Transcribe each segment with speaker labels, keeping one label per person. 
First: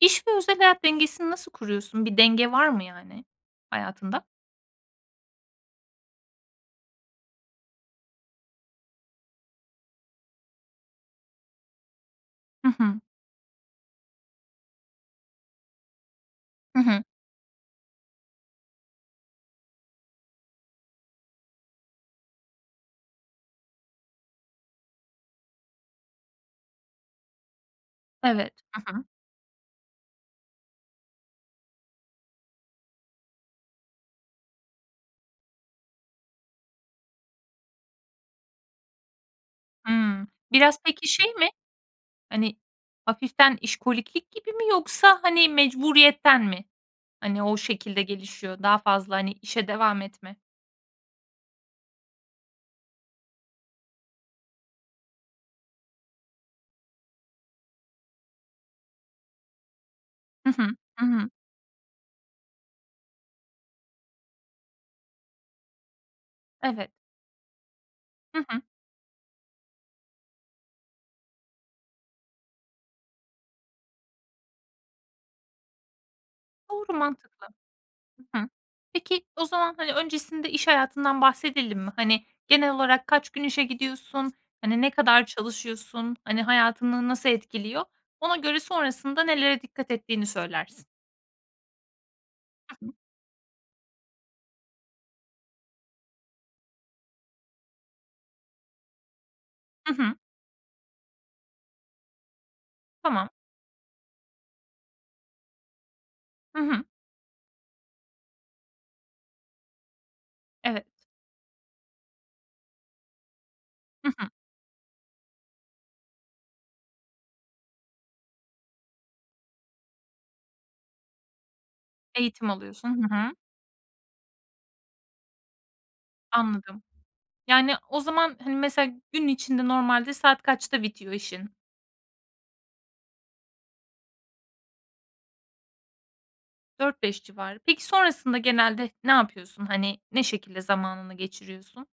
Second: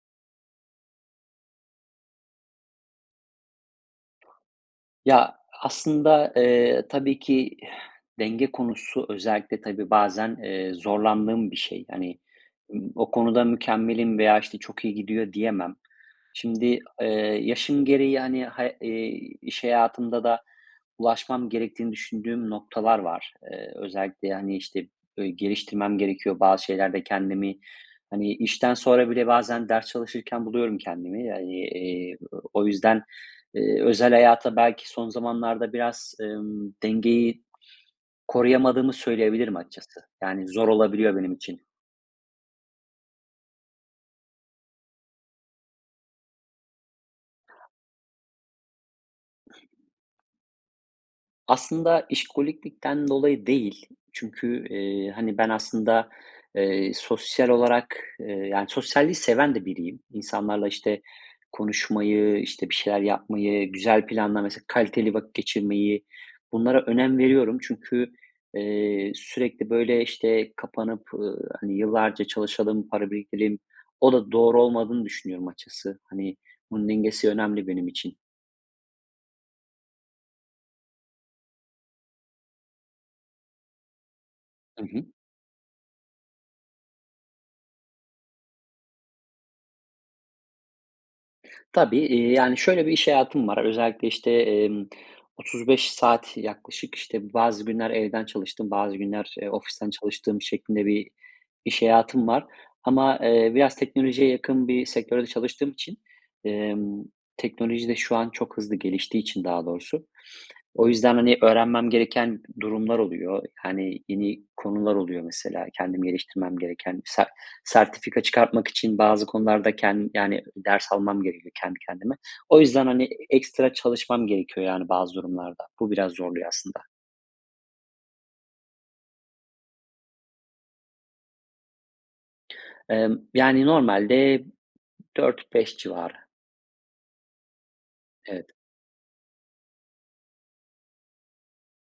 Speaker 1: İş ve özel hayat dengesini nasıl kuruyorsun? Bir denge var mı yani hayatında?
Speaker 2: Ya, aslında, eee, tabii ki denge konusu özellikle, tabii, bazen, eee, zorlandığım bir şey. Hani,
Speaker 1: Hı
Speaker 2: ımm,
Speaker 1: hı.
Speaker 2: o konuda mükemmelim veya, işte, çok iyi gidiyor diyemem.
Speaker 1: Hı
Speaker 2: Şimdi,
Speaker 1: hı.
Speaker 2: eee, yaşım gereği, hani, ha eee, iş hayatımda da ulaşmam gerektiğini düşündüğüm noktalar var. Eee, özellikle, hani, işte, böyle, geliştirmem gerekiyor bazı şeylerde kendimi. Hani,
Speaker 1: Evet,
Speaker 2: işten
Speaker 1: hı hı.
Speaker 2: sonra bile bazen ders çalışırken buluyorum kendimi. Hani, eee, o o yüzden, eee, özel hayata belki son zamanlarda biraz, ımm, dengeyi koruyamadığımı söyleyebilirim açıkçası,
Speaker 1: Hımm,
Speaker 2: yani, zor
Speaker 1: biraz peki
Speaker 2: olabiliyor benim
Speaker 1: şey mi?
Speaker 2: için.
Speaker 1: Hani, hafiften işkoliklik gibi mi yoksa, hani, mecburiyetten mi, hani, o şekilde gelişiyor, daha fazla, hani, işe devam etme?
Speaker 2: Aslında işkoliklikten dolayı değil çünkü, eee, hani, ben aslında, eee, sosyal olarak, eee, yani, sosyalliği seven de biriyim.
Speaker 1: Hı hı.
Speaker 2: İnsanlarla, işte,
Speaker 1: Hı hı.
Speaker 2: konuşmayı, işte, bir şeyler yapmayı, güzel planla mesela, kaliteli vakit geçirmeyi bunlara
Speaker 1: Evet.
Speaker 2: önem veriyorum. Çünkü,
Speaker 1: Hı hı.
Speaker 2: eee, sürekli böyle, işte, kapanıp, ııı, hani, yıllarca çalışalım, para biriktireyim, o da doğru olmadığını düşünüyorum açıkçası, hani, bunun
Speaker 1: Doğru,
Speaker 2: dengesi
Speaker 1: mantıklı.
Speaker 2: önemli benim için.
Speaker 1: Hı hı. Peki, o zaman, hani, öncesinde iş hayatından bahsedelim mi? Hani, genel olarak kaç gün işe gidiyorsun, hani,
Speaker 2: Hı
Speaker 1: ne
Speaker 2: hı.
Speaker 1: kadar çalışıyorsun, hani, hayatını nasıl etkiliyor? Ona göre sonrasında nelere dikkat ettiğini söylersin.
Speaker 2: Tabii, eee, yani,
Speaker 1: Hı
Speaker 2: şöyle
Speaker 1: hı.
Speaker 2: bir iş hayatım var: Özellikle, işte, emm, 35 saat yaklaşık, işte, bazı günler evden çalıştığım, bazı günler, eee, ofisten
Speaker 1: Hı hı.
Speaker 2: çalıştığım şeklinde bir iş hayatım var. Ama,
Speaker 1: Tamam.
Speaker 2: eee, biraz teknolojiye yakın bir sektörde çalıştığım için,
Speaker 1: Hı hı.
Speaker 2: emm, teknoloji de şu an çok hızlı geliştiği için daha doğrusu,
Speaker 1: Evet.
Speaker 2: o yüzden, hani, öğrenmem gereken durumlar oluyor, hani,
Speaker 1: Hı hı.
Speaker 2: yeni konular oluyor mesela kendimi geliştirmem gereken. Se sertifika çıkartmak için bazı konularda kend yani, ders almam gerekiyor kendi kendime.
Speaker 1: Eğitim
Speaker 2: O yüzden,
Speaker 1: alıyorsun,
Speaker 2: hani,
Speaker 1: hı hı.
Speaker 2: ekstra çalışmam gerekiyor yani bazı durumlarda; bu biraz zorluyor aslında.
Speaker 1: Anladım. Yani o zaman, hani, mesela gün içinde normalde saat kaçta bitiyor işin?
Speaker 2: Emm, yani, normalde 4-5 civarı.
Speaker 1: 4-5 civarı. Peki, sonrasında
Speaker 2: Evet.
Speaker 1: genelde ne yapıyorsun? Hani, ne şekilde zamanını geçiriyorsun?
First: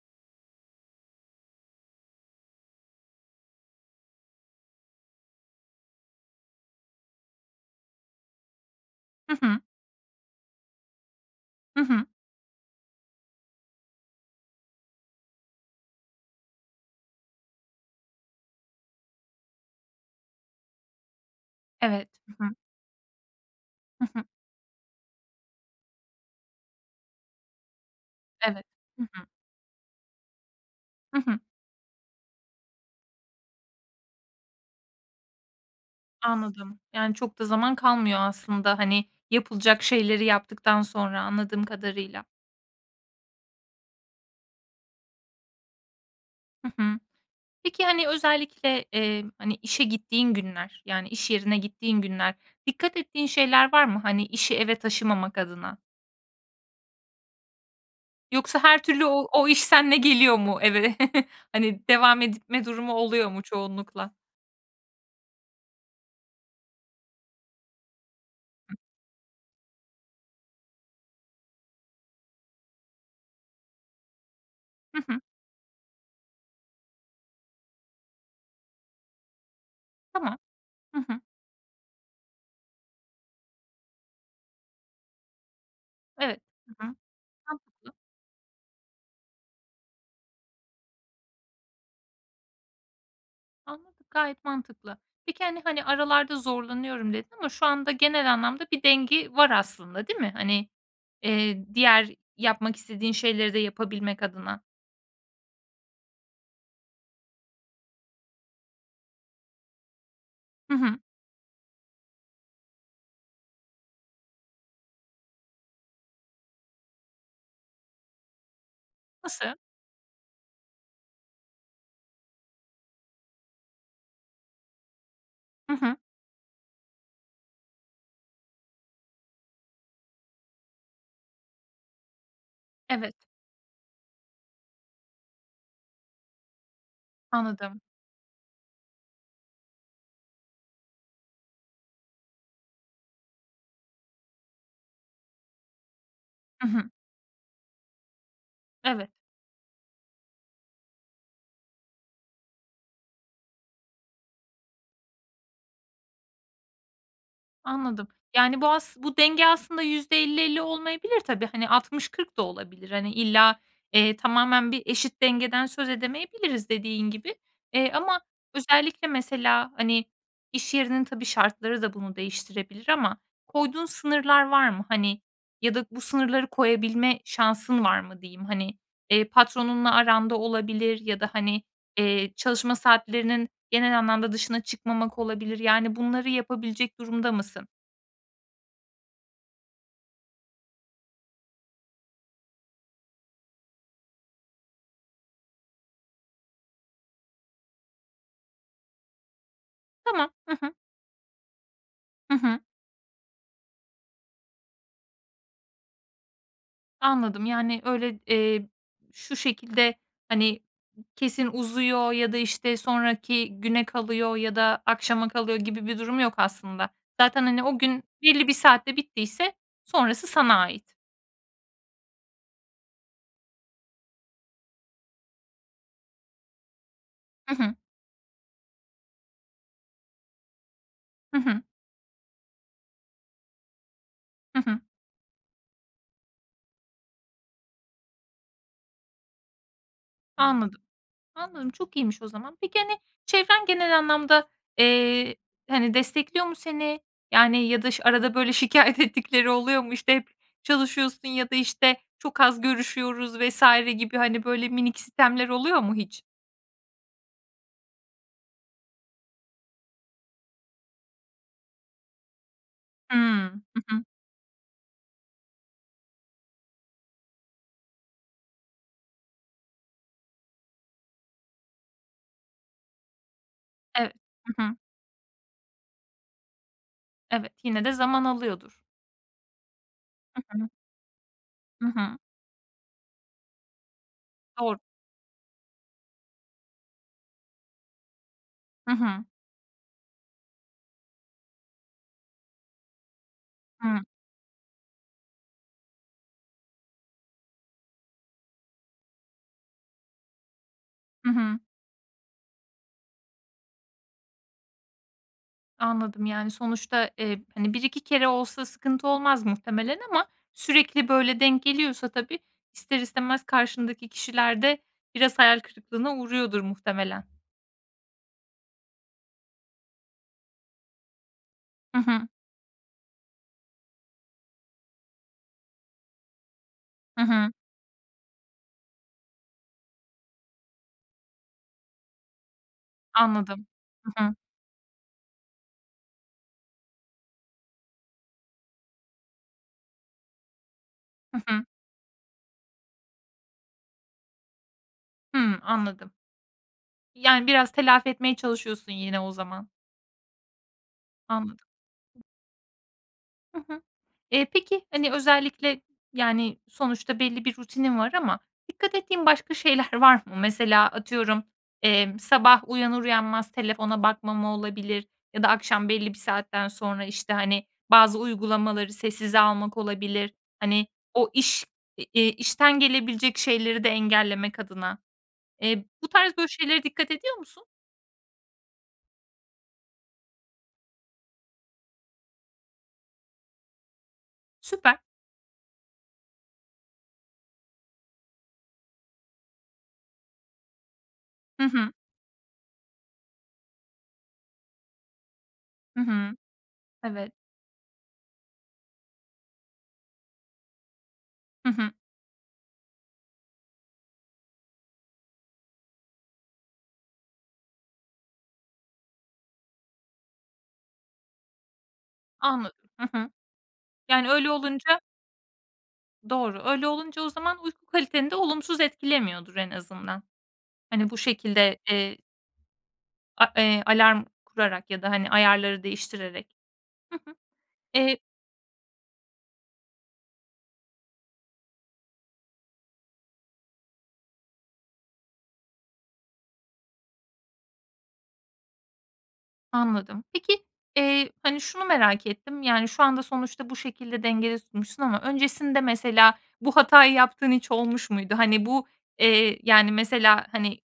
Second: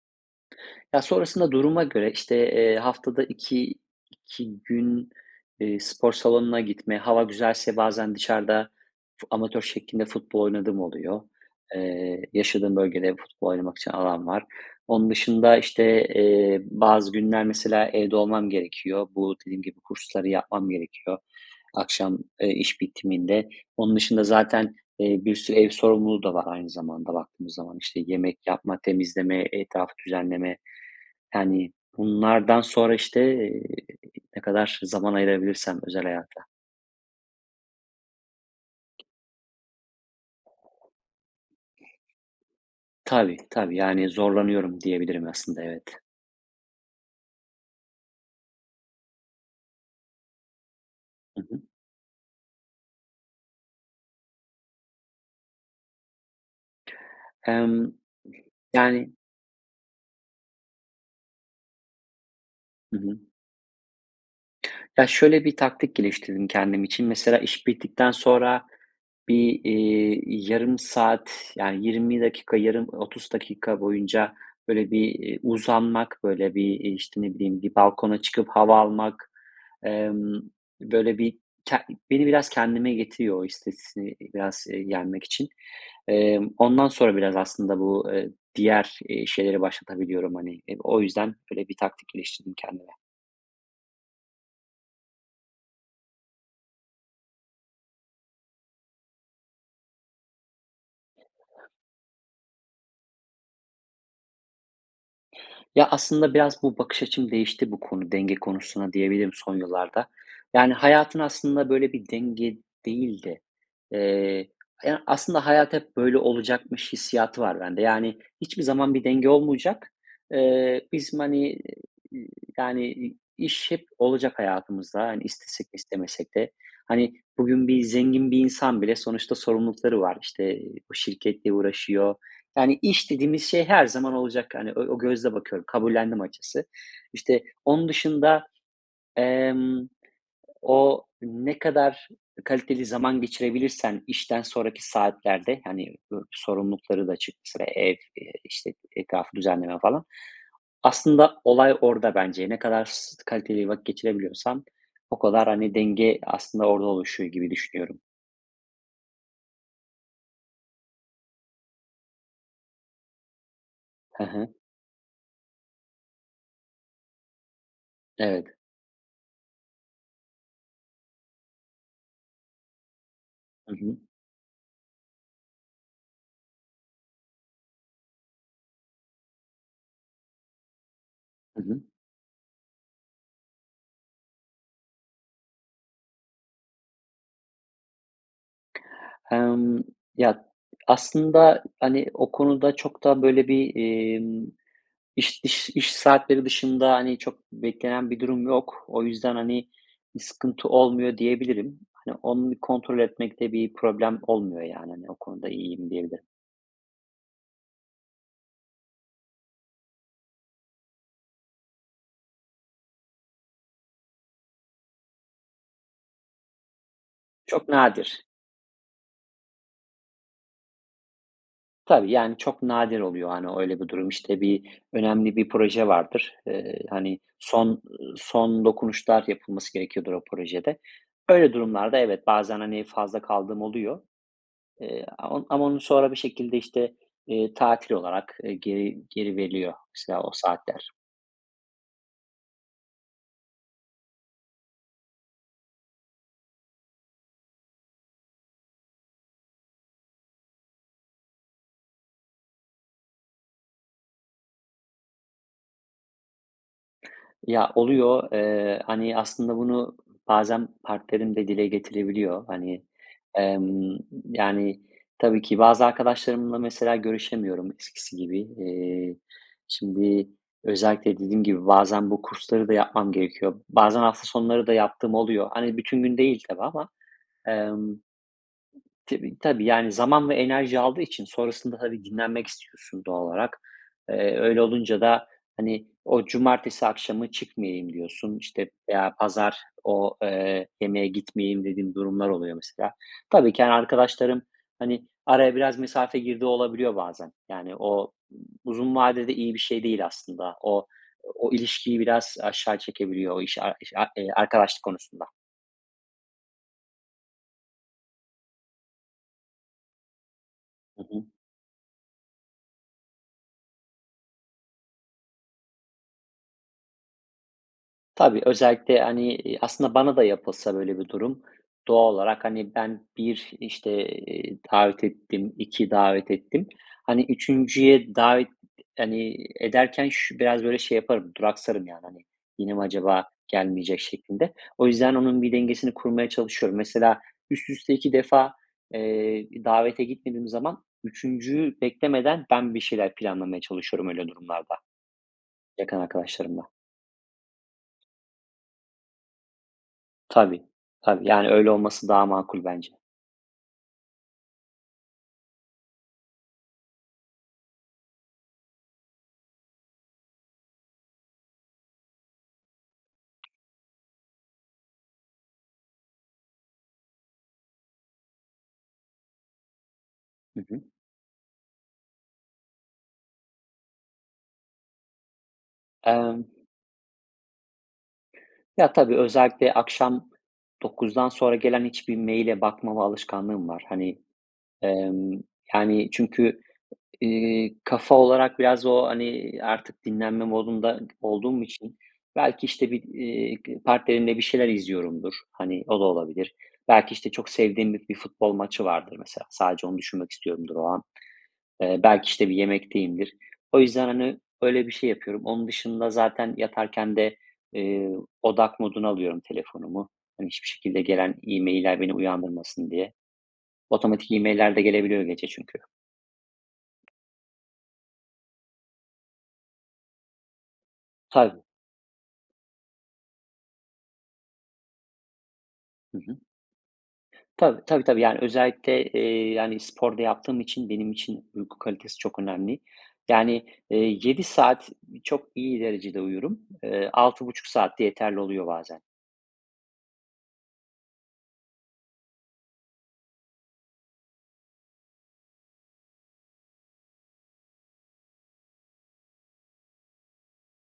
Speaker 2: Ya, sonrasında duruma göre, işte, eee, haftada iki iki gün, eee, spor salonuna gitme, hava güzelse bazen dışarıda fu
Speaker 1: Hı hı.
Speaker 2: amatör şeklinde futbol oynadığım oluyor.
Speaker 1: Hı hı.
Speaker 2: Eee, yaşadığım bölgede futbol oynamak için alan var. Onun dışında, işte, eee, bazı günler, mesela, evde olmam gerekiyor. Bu, dediğim gibi, kursları yapmam gerekiyor.
Speaker 1: Evet.
Speaker 2: Akşam,
Speaker 1: Hı
Speaker 2: eee,
Speaker 1: hı.
Speaker 2: iş bitiminde. Onun
Speaker 1: Hı
Speaker 2: dışında
Speaker 1: hı.
Speaker 2: zaten, eee, bir sürü ev sorumluluğu da var aynı zamanda, baktığımız zaman. İşte, yemek
Speaker 1: Evet.
Speaker 2: yapma,
Speaker 1: Hı hı.
Speaker 2: temizleme, etrafı düzenleme,
Speaker 1: Hı hı.
Speaker 2: yani, bunlardan sonra, işte, eee, ne kadar zaman ayırabilirsem özel hayata.
Speaker 1: Anladım. Yani çok da zaman kalmıyor aslında. Hani, yapılacak şeyleri yaptıktan sonra anladığım kadarıyla.
Speaker 2: Tabii, tabii, yani, zorlanıyorum diyebilirim aslında, evet.
Speaker 1: Hı hı. Peki, hani, özellikle, eee, hani, işe gittiğin günler, yani iş
Speaker 2: Hı
Speaker 1: yerine
Speaker 2: hı.
Speaker 1: gittiğin günler, dikkat ettiğin şeyler var mı? Hani işi eve taşımamak adına?
Speaker 2: Emm.
Speaker 1: Yoksa her türlü
Speaker 2: Yani
Speaker 1: o o iş seninle geliyor mu eve? Hani devam etme durumu
Speaker 2: Hı hı.
Speaker 1: oluyor mu çoğunlukla?
Speaker 2: Ya şöyle bir taktik geliştirdim kendim için: Mesela iş bittikten sonra bir, iii, yarım saat, yani 20 dakika, yarım 30 dakika boyunca böyle bir,
Speaker 1: Hı hı.
Speaker 2: eee, uzanmak, böyle bir, eee, işte, ne bileyim, bir balkona çıkıp hava almak,
Speaker 1: Tamam.
Speaker 2: emm,
Speaker 1: Hı
Speaker 2: böyle
Speaker 1: hı.
Speaker 2: bir ke beni biraz kendime getiriyor, o stresi, biraz, eee, yenmek için.
Speaker 1: Evet.
Speaker 2: Emm,
Speaker 1: Hı
Speaker 2: ondan
Speaker 1: hı.
Speaker 2: sonra biraz aslında
Speaker 1: Mantıklı.
Speaker 2: bu, ııı, diğer, iii, şeyleri başlatabiliyorum, hani. Eee, o yüzden böyle bir taktikleştirdim kendime.
Speaker 1: Anladım. Gayet mantıklı. Peki hani hani aralarda zorlanıyorum dedin ama şu anda genel anlamda bir dengi var aslında, değil mi? Hani, eee, diğer yapmak istediğin şeyleri de yapabilmek adına.
Speaker 2: Ya, aslında biraz bu bakış açım değişti bu konu, denge konusuna diyebilirim son yıllarda. Yani
Speaker 1: Hı hı.
Speaker 2: hayatın aslında böyle bir denge değil de, eee, haya aslında hayat hep böyle olacakmış hissiyatı var bende. Yani hiçbir zaman bir denge
Speaker 1: Nasıl?
Speaker 2: olmayacak. Eee, bizim, hani, y yani, i iş hep olacak hayatımızda. Hani istesek de
Speaker 1: Hı hı.
Speaker 2: istemesek de. Hani, bugün bir zengin bir insan bile sonuçta sorumluluklar var; işte, ııı, şirketle uğraşıyor. Yani iş
Speaker 1: Evet.
Speaker 2: dediğimiz şey her zaman olacak. Hani o o gözle bakıyorum, kabullendim açıkçası. İşte
Speaker 1: Anladım.
Speaker 2: onun dışında, emm, o ne kadar kaliteli zaman geçirebilirsen işten sonraki saatlerde, hani [unintelligible]
Speaker 1: Hı hı.
Speaker 2: sorumlulukları da çık, sıra ev, eee, işte
Speaker 1: Evet.
Speaker 2: etrafı düzenleme falan. Aslında olay orada bence. Ne kadar s kaliteli vakit geçirebiliyorsan o kadar, hani, denge aslında orada oluşuyor gibi düşünüyorum.
Speaker 1: Anladım. Yani bu as bu denge aslında %50-50 olmayabilir tabii. Hani, 60-40 da olabilir. Hani illa, eee,
Speaker 2: Hı hı.
Speaker 1: tamamen bir eşit dengeden söz edemeyebiliriz, dediğin gibi. Eee, ama
Speaker 2: Evet.
Speaker 1: özellikle mesela, hani, iş yerinin, tabii, şartları da bunu değiştirebilir ama
Speaker 2: Hı
Speaker 1: koyduğun
Speaker 2: hı.
Speaker 1: sınırlar var mı hani? Ya da bu sınırları koyabilme şansın var mı diyeyim. Hani, eee, patronunla aranda olabilir ya da, hani,
Speaker 2: Hı hı.
Speaker 1: eee, çalışma saatlerinin genel anlamda dışına çıkmamak olabilir. Yani bunları yapabilecek durumda mısın?
Speaker 2: Emm, ya, aslında, hani, o konuda çok da, böyle bir, emm, iş iş iş saatleri dışında, hani, çok beklenen bir durum yok. O yüzden, hani, bir
Speaker 1: Tamam. H
Speaker 2: sıkıntı
Speaker 1: hı
Speaker 2: olmuyor diyebilirim. Hani,
Speaker 1: Hı
Speaker 2: onu bir
Speaker 1: hı.
Speaker 2: kontrol etmekte bir problem olmuyor yani. Hani, o konuda iyiyim diyebilirim.
Speaker 1: Anladım. Yani öyle, eee, şu şekilde, hani, kesin uzuyor ya da, işte, sonraki güne kalıyor ya da akşama kalıyor gibi bir durum yok aslında. Zaten, hani,
Speaker 2: Çok
Speaker 1: o gün
Speaker 2: nadir.
Speaker 1: belli bir saatte bittiyse sonrası sana ait.
Speaker 2: Tabii yani çok nadir oluyor, hani, öyle bir durum. İşte, bir önemli bir proje vardır. Eee, hani,
Speaker 1: Hı
Speaker 2: son,
Speaker 1: hı.
Speaker 2: ııı, son dokunuşlar yapılması gerekiyordur o projede.
Speaker 1: Hı
Speaker 2: Öyle
Speaker 1: hı.
Speaker 2: durumlarda evet bazen, hani, fazla kaldığım oluyor.
Speaker 1: Hı hı.
Speaker 2: Eee, am ama onu sonra bir şekilde, işte, eee, tatil olarak, eee, geri geri veriliyor mesela o
Speaker 1: Anladım.
Speaker 2: saatler.
Speaker 1: Anladım. Çok iyiymiş o zaman. Peki, hani, çevren genel anlamda, eee, hani, destekliyor mu seni? Yani, ya da ş arada böyle şikâyet ettikleri oluyor mu? İşte, hep çalışıyorsun ya da, işte, çok az görüşüyoruz vs. gibi. Hani, böyle minik sitemler oluyor mu hiç?
Speaker 2: Ya, oluyor. Eee, hani, aslında bunu bazen partnerim de dile getirebiliyor. Hani,
Speaker 1: Hımm. Hı
Speaker 2: emm,
Speaker 1: hı.
Speaker 2: yani, tabii ki bazı arkadaşlarımla, mesela, görüşemiyorum eskisi gibi. Eee, şimdi özellikle, dediğim gibi, bazen bu kursları da yapmam gerekiyor. Bazen
Speaker 1: Evet.
Speaker 2: hafta
Speaker 1: Hı
Speaker 2: sonları da
Speaker 1: hı.
Speaker 2: yaptığım oluyor. Hani, bütün gün değil tabii ama,
Speaker 1: Evet, yine de
Speaker 2: emm,
Speaker 1: zaman alıyordur.
Speaker 2: tibi tabii, yani, zaman ve
Speaker 1: Hı hı.
Speaker 2: enerji aldığı için sonrasında
Speaker 1: Hı
Speaker 2: tabii
Speaker 1: hı.
Speaker 2: dinlenmek istiyorsun doğal olarak. Eee, öyle
Speaker 1: Doğru.
Speaker 2: olunca da, hani, "O cumartesi akşamı çıkmayayım." diyorsun, işte,
Speaker 1: Hı
Speaker 2: ya,
Speaker 1: hı.
Speaker 2: "Pazar, o, eee, yemeğe gitmeyeyim." dediğim durumlar oluyor, mesela. Tabii ki, hani,
Speaker 1: Hıı.
Speaker 2: arkadaşlarım, hani, araya biraz mesafe girdiği olabiliyor bazen. Yani, o uzun vadede iyi bir şey değil aslında. O,
Speaker 1: Hı
Speaker 2: o
Speaker 1: hı.
Speaker 2: ilişkiyi biraz aşağı çekebiliyor, o [unintelligible] eee, arkadaşlık konusunda.
Speaker 1: Anladım. Yani, sonuçta, eee, hani, 1-2 kere olsa sıkıntı olmaz muhtemelen ama
Speaker 2: Hı
Speaker 1: sürekli
Speaker 2: hı.
Speaker 1: böyle denk geliyorsa tabii, ister istemez karşındaki kişiler de biraz hayal kırıklığına uğruyordur muhtemelen.
Speaker 2: Tabii özellikle, hani, iii, aslında bana da yapılsa böyle bir durum,
Speaker 1: Hı
Speaker 2: doğal
Speaker 1: hı.
Speaker 2: olarak, hani, ben 1, işte, eee, davet ettim, 2 davet ettim.
Speaker 1: Hı
Speaker 2: Hani,
Speaker 1: hı.
Speaker 2: 3'üncüye davet, hani, ederken şü biraz böyle şey yaparım, duraksarım, yani, hani, "Yine mi acaba
Speaker 1: Anladım.
Speaker 2: gelmeyecek?"
Speaker 1: Hı hı.
Speaker 2: şeklinde. O yüzden onun bir dengesini kurmaya çalışıyorum. Mesela, üst üste 2 defa, eee, davete gitmediğim zaman
Speaker 1: Hı hı.
Speaker 2: 3'üncüyü beklemeden ben bir şeyler planlamaya çalışıyorum öyle durumlarda
Speaker 1: Hıı.
Speaker 2: yakın
Speaker 1: Anladım.
Speaker 2: arkadaşlarımla.
Speaker 1: Yani, biraz telafi etmeye çalışıyorsun yine o zaman.
Speaker 2: Tabii, tabii, yani
Speaker 1: Anladım.
Speaker 2: öyle olması daha makul bence.
Speaker 1: Hı hı. Eee, peki, hani özellikle yani sonuçta belli bir rutinin var ama dikkat ettiğin başka şeyler var mı? Mesela atıyorum, emm, sabah uyanır uyanmaz telefona bakmama olabilir ya da akşam belli bir saatten sonra, işte, hani bazı uygulamaları sessize almak olabilir
Speaker 2: Hı hı.
Speaker 1: hani o iş, eee, i işten gelebilecek şeyleri de engellemek adına. Eee, bu tarz,
Speaker 2: Emm
Speaker 1: böyle şeylere dikkat ediyor musun?
Speaker 2: Ya tabii, özellikle akşam 21.00'den sonra gelen hiçbir mail'e bakmama alışkanlığım var. Hani,
Speaker 1: Süper.
Speaker 2: emm, yani çünkü, ııı, kafa olarak biraz o, hani, artık dinlenme modunda olduğum
Speaker 1: Hı hı.
Speaker 2: için belki, işte, bir, iii, partnerimle bir şeyler izliyorumdur. Hani o
Speaker 1: Hı
Speaker 2: da
Speaker 1: hı.
Speaker 2: olabilir. Belki, işte,
Speaker 1: Evet.
Speaker 2: çok sevdiğim bir bir futbol maçı vardır mesela. Sadece onu düşünmek istiyorumdur o an.
Speaker 1: Hı hı.
Speaker 2: Eee, belki, işte, bir yemekteyimdir. O yüzden, hani, öyle bir şey yapıyorum. Onun dışında zaten yatarken de, ııı, odak moduna alıyorum telefonumu. Hani hiçbir şekilde gelen e-mailler beni
Speaker 1: Anladım.
Speaker 2: uyandırmasın
Speaker 1: Hı
Speaker 2: diye.
Speaker 1: hı. Yani
Speaker 2: Otomatik
Speaker 1: öyle
Speaker 2: e-mailler de
Speaker 1: olunca
Speaker 2: gelebiliyor gece çünkü.
Speaker 1: Doğru. Öyle olunca o zaman uyku kaliteni de olumsuz etkilemiyordur en azından. Hani bu
Speaker 2: Tabii.
Speaker 1: şekilde, eee A eee, alarm kurarak ya da, hani, ayarları
Speaker 2: Hı hı.
Speaker 1: değiştirerek... Hı hı.
Speaker 2: Tabii. Tabii,
Speaker 1: Eee
Speaker 2: tabii. Yani özellikle, eee, yani spor da yaptığım için benim için uyku kalitesi çok önemli. Yani, eee, 7 saat çok iyi derecede uyurum. Eee, 6,5 saatte yeterli oluyor bazen.
Speaker 1: Anladım. Peki, eee, hani, şunu merak ettim: Yani şu anda sonuçta bu şekilde dengede tutmuşsun ama öncesinde mesela bu hatayı yaptığın hiç olmuş muydu? Hani bu, eee, yani, mesela, hani,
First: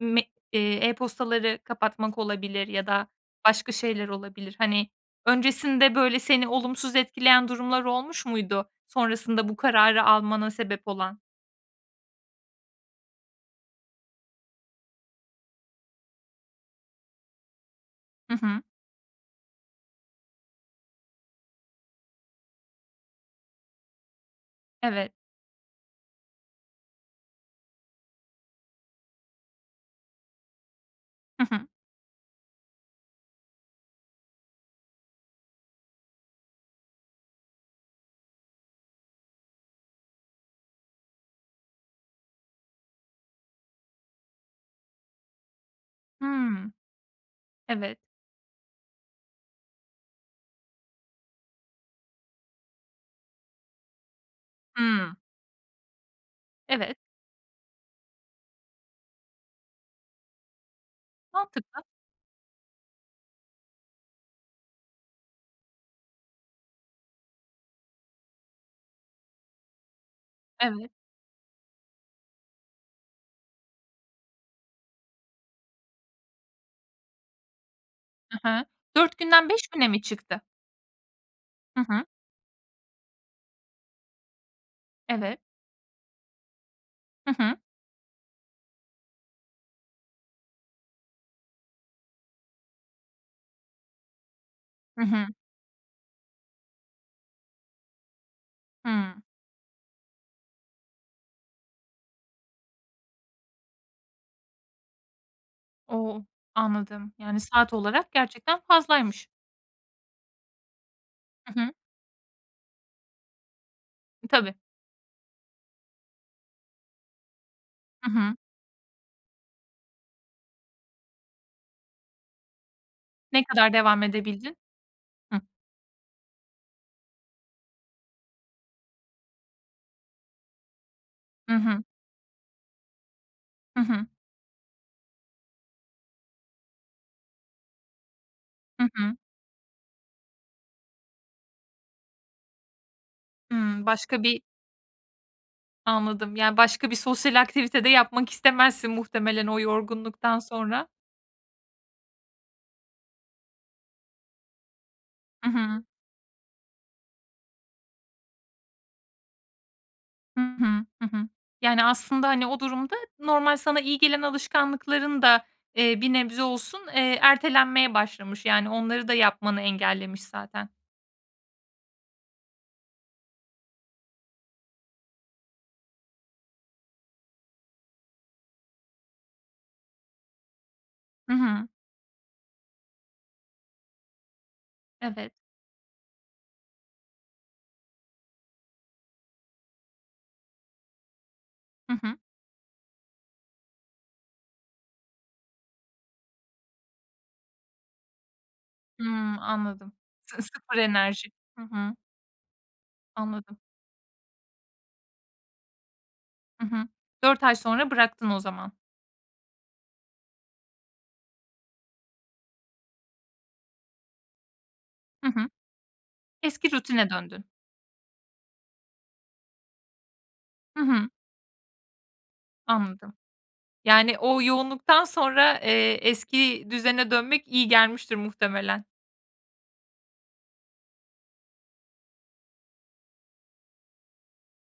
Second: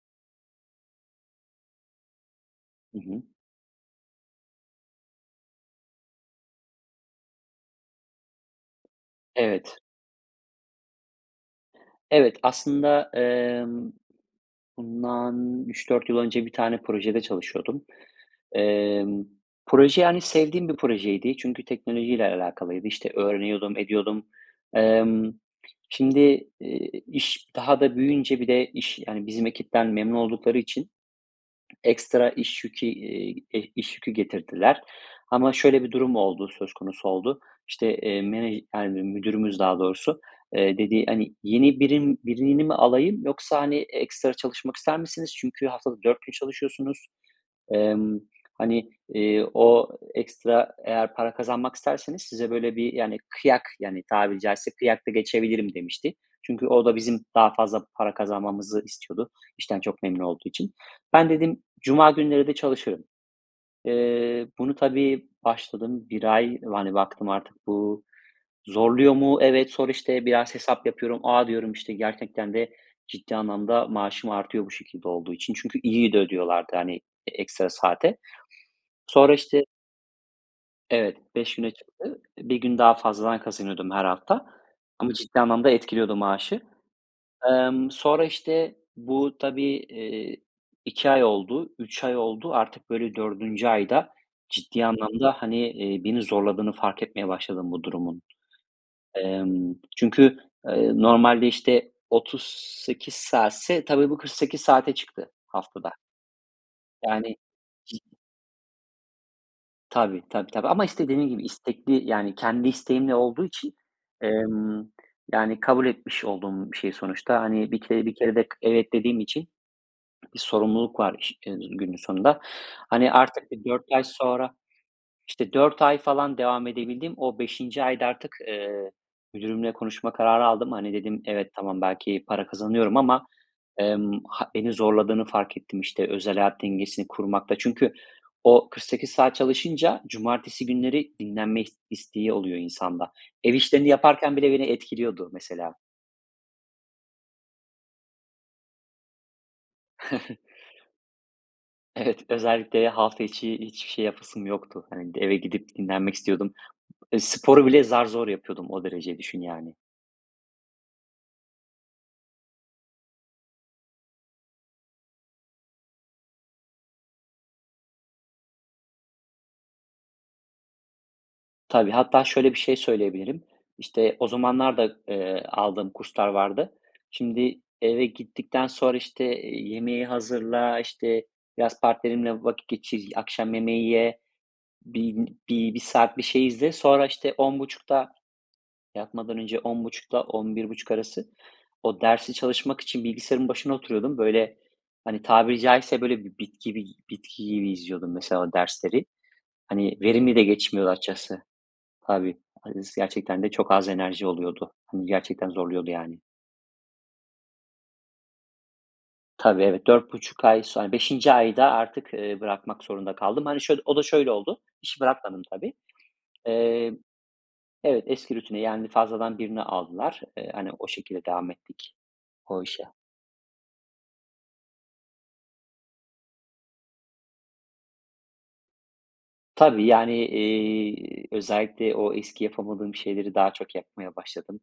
Speaker 1: me eee, e-postaları kapatmak olabilir ya
Speaker 2: Hı
Speaker 1: da
Speaker 2: hı.
Speaker 1: başka şeyler olabilir. Hani, öncesinde böyle seni olumsuz etkileyen durumlar olmuş muydu? Sonrasında bu
Speaker 2: Evet.
Speaker 1: kararı almana sebep olan.
Speaker 2: Evet, aslında, emm, bundan 3-4 yıl önce bir tane projede çalışıyordum.
Speaker 1: Hı hı.
Speaker 2: Emm, proje, yani sevdiğim bir projeydi. Çünkü teknolojiyle alakalıydı. İşte öğreniyordum, ediyordum.
Speaker 1: Evet.
Speaker 2: Emm, şimdi, iii, iş daha da büyüyünce bir de iş, yani bizim ekipten memnun oldukları için
Speaker 1: Hı hı.
Speaker 2: ekstra iş yükü, iii, e iş yükü getirdiler. Ama şöyle bir durum oldu, söz konusu oldu. İşte, eee, menej [unintelligible] müdürümüz daha doğrusu, dediği, hani, yeni birim birini mi alayım yoksa, hani, ekstra çalışmak ister misiniz? Çünkü haftalık 4 gün
Speaker 1: Hımm.
Speaker 2: çalışıyorsunuz.
Speaker 1: Evet.
Speaker 2: Emm, hani, eee, o ekstra eğer para kazanmak isterseniz size böyle bir, yani, kıyak, yani tabiri caizse kıyak da
Speaker 1: Hımm.
Speaker 2: geçebilirim demişti. Çünkü o da
Speaker 1: Evet.
Speaker 2: bizim daha fazla para kazanmamızı istiyordu işten çok memnun olduğu için. Ben dedim
Speaker 1: Mantıklı.
Speaker 2: cuma günleri de çalışırım. Eee, bunu tabii başladım 1 ay. Yani baktım artık bu zorluyor mu? Evet, sonra işte biraz hesap
Speaker 1: Evet.
Speaker 2: yapıyorum. A! diyorum, işte gerçekten de ciddi anlamda maaşım artıyor bu şekilde olduğu için. Çünkü iyi de ödüyorlardı, hani, ekstra saate.
Speaker 1: Hı hı. 4
Speaker 2: Sonra
Speaker 1: günden
Speaker 2: işte
Speaker 1: 5 güne mi çıktı?
Speaker 2: Evet, 5 güne
Speaker 1: Hı hı.
Speaker 2: çıktı. 1 gün daha fazladan kazanıyordum her hafta. Ama
Speaker 1: Evet.
Speaker 2: ciddi anlamda etkiliyordu maaşı.
Speaker 1: Hı hı.
Speaker 2: Emm, sonra, işte, bu tabii, eee, 2 ay oldu, 3 ay oldu. Artık böyle, 4'üncü ayda ciddi
Speaker 1: Hı hı.
Speaker 2: anlamda, hani, eee, beni zorladığını fark etmeye başladım bu durumun.
Speaker 1: Hımm.
Speaker 2: Emm, çünkü, eee, normalde, işte, 38 saatse, tabii bu 48 saate çıktı haftada.
Speaker 1: O! Anladım.
Speaker 2: Yani,
Speaker 1: Yani saat
Speaker 2: cid
Speaker 1: olarak gerçekten fazlaymış.
Speaker 2: Tabii, tabii, tabii ama işte dediğim gibi,
Speaker 1: Hı hı.
Speaker 2: istekli, yani kendi isteğimle olduğu için,
Speaker 1: Tabii.
Speaker 2: emm, yani kabul etmiş olduğum bir şey sonuçta. Hani bir kere,
Speaker 1: Hı
Speaker 2: bir
Speaker 1: hı.
Speaker 2: kere de k evet dediğim için bir sorumluluk var [unintelligible] günün sonunda. Hani
Speaker 1: Ne
Speaker 2: artık bir
Speaker 1: kadar
Speaker 2: 4
Speaker 1: devam
Speaker 2: ay sonra,
Speaker 1: edebildin? Hı.
Speaker 2: işte 4 ay falan devam edebildim. O 5'inci ayda artık, eee, müdürümle konuşma kararı aldım. Hani dedim evet,
Speaker 1: Hı
Speaker 2: tamam,
Speaker 1: hı.
Speaker 2: belki para kazanıyorum ama,
Speaker 1: Hı hı.
Speaker 2: emm, ha beni zorladığını fark ettim, işte özel hayat dengesini kurmakta. Çünkü o
Speaker 1: Hı
Speaker 2: 48
Speaker 1: hı.
Speaker 2: saat çalışınca cumartesi günleri dinlenme is isteği oluyor insanda. Ev
Speaker 1: Hımm.
Speaker 2: işlerini
Speaker 1: Başka
Speaker 2: yaparken
Speaker 1: bir
Speaker 2: bile beni etkiliyordu mesela.
Speaker 1: Anladım. Yani başka bir sosyal aktivite de yapmak istemezsin muhtemelen o yorgunluktan sonra.
Speaker 2: Evet, özellikle de hafta içi hiçbir şey yapasım yoktu. Hani, d eve
Speaker 1: Hı
Speaker 2: gidip
Speaker 1: hı.
Speaker 2: dinlenmek istiyordum. Eee, sporu bile zar zor yapıyordum. O derece düşün yani.
Speaker 1: Hı hı. Hı hı. Yani aslında hani o durumda normal sana iyi gelen alışkanlıkların da, eee, bir nebze olsun, eee, ertelenmeye başlamış. Yani onları da yapmanı engellemiş zaten.
Speaker 2: Tabii, hatta şöyle bir şey söyleyebilirim. İşte o zamanlar da, eee, aldığım kurslar vardı. Şimdi eve gittikten sonra işte, eee, yemeği hazırla, işte
Speaker 1: Hı hı.
Speaker 2: biraz partnerimle vakit geçir, akşam yemeği ye,
Speaker 1: Evet.
Speaker 2: bin bi bir saat bir şey izle. Sonra, işte, 22.30'da yatmadan önce 22.30'da 23.30 arası
Speaker 1: Hı
Speaker 2: o
Speaker 1: hı.
Speaker 2: dersi çalışmak için bilgisayarın başına oturuyordum. Böyle, hani, tabiri caizse böyle bir bit gibi bitki gibi izliyordum mesela dersleri.
Speaker 1: Hımm. Anladım.
Speaker 2: Hani verimli
Speaker 1: Sı
Speaker 2: de
Speaker 1: sıfır
Speaker 2: geçmiyordu
Speaker 1: enerji.
Speaker 2: açıkçası.
Speaker 1: Hı hı.
Speaker 2: Tabii [unintelligible] gerçekten de
Speaker 1: Anladım.
Speaker 2: çok az enerji oluyordu, hımm, gerçekten zorluyordu yani.
Speaker 1: Hı hı, 4 ay sonra bıraktın o zaman.
Speaker 2: Tabii, evet, 4,5 ay sonra 5'inci ayda artık, eee, bırakmak zorunda kaldım. Hani şöyle, o da şöyle oldu: İşi
Speaker 1: Hı
Speaker 2: bırakmadım
Speaker 1: hı.
Speaker 2: tabii;
Speaker 1: Eski
Speaker 2: eee,
Speaker 1: rutine döndün.
Speaker 2: evet, eski rutine, yani fazladan birini aldılar. Eee, hani
Speaker 1: Hı
Speaker 2: o
Speaker 1: hı.
Speaker 2: şekilde devam ettik o işe.
Speaker 1: Anladım. Yani o yoğunluktan sonra, eee, eski düzene dönmek iyi gelmiştir muhtemelen.
Speaker 2: Tabii yani, eee, özellikle o eski yapamadığım şeyleri daha çok yapmaya başladım.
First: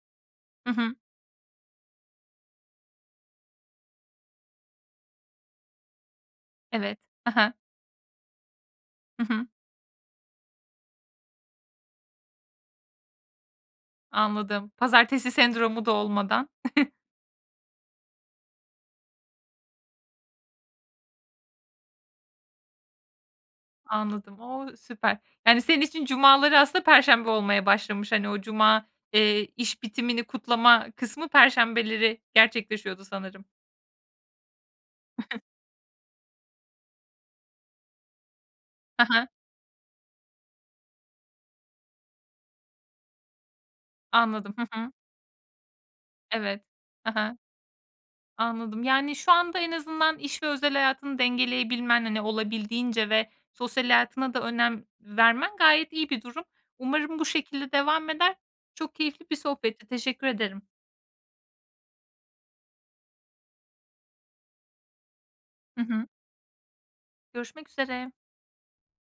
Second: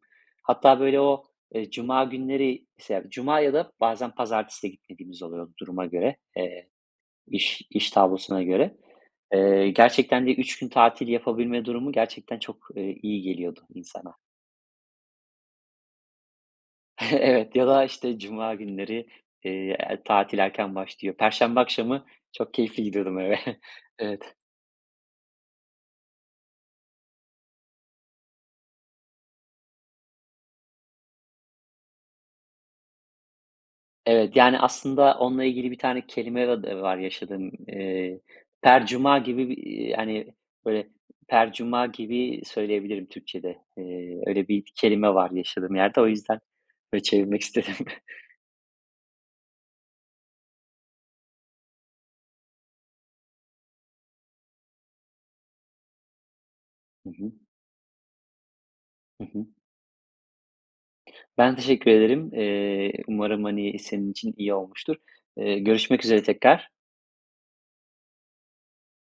Speaker 1: Hı
Speaker 2: Hatta
Speaker 1: hı.
Speaker 2: böyle o, eee, cuma günleri [unintelligible] cuma ya da bazen pazartesi gitmediğimiz oluyordu duruma göre, eee,
Speaker 1: Evet hı hı.
Speaker 2: iş iş tablosuna göre.
Speaker 1: Hı hı.
Speaker 2: Eee, gerçekten de 3 gün tatil yapabilme durumu gerçekten çok, eee, iyi geliyordu insana.
Speaker 1: Anladım. Pazartesi sendromu da olmadan.
Speaker 2: Evet ya da işte cuma günleri, eee, er tatil erken başlıyor. Perşembe akşamı çok keyifli gidiyordum eve. Evet.
Speaker 1: Anladım. O! Süper. Yani senin için cumaları aslında perşembe olmaya başlamış. Hani o cuma, eee, iş bitimini kutlama kısmı perşembeleri gerçekleşiyordu sanırım.
Speaker 2: Evet. Yani aslında onunla ilgili bir tane kelime [unintelligible] var yaşadığım, eee,
Speaker 1: Hı
Speaker 2: "percuma"
Speaker 1: hı.
Speaker 2: gibi bir, eee, hani, böyle, "percuma" gibi söyleyebilirim Türkçede. Eee, öyle
Speaker 1: Anladım,
Speaker 2: bir
Speaker 1: hı hı.
Speaker 2: kelime var yaşadığım yerde, o yüzden
Speaker 1: Evet.
Speaker 2: böyle
Speaker 1: Hı hı.
Speaker 2: çevirmek istedim.
Speaker 1: Anladım. Yani şu anda en azından iş ve özel hayatını dengeleyebilmen hani olabildiğince ve sosyal hayatına da önem vermen gayet iyi bir durum.
Speaker 2: Hı
Speaker 1: Umarım bu
Speaker 2: hı.
Speaker 1: şekilde devam eder. Çok
Speaker 2: Hı
Speaker 1: keyifli bir
Speaker 2: hı.
Speaker 1: sohbetti. Teşekkür ederim.
Speaker 2: Ben teşekkür ederim. Eee, umarım hani senin için iyi olmuştur. Eee,
Speaker 1: Hı hı.
Speaker 2: görüşmek üzere tekrar.
Speaker 1: Görüşmek üzere.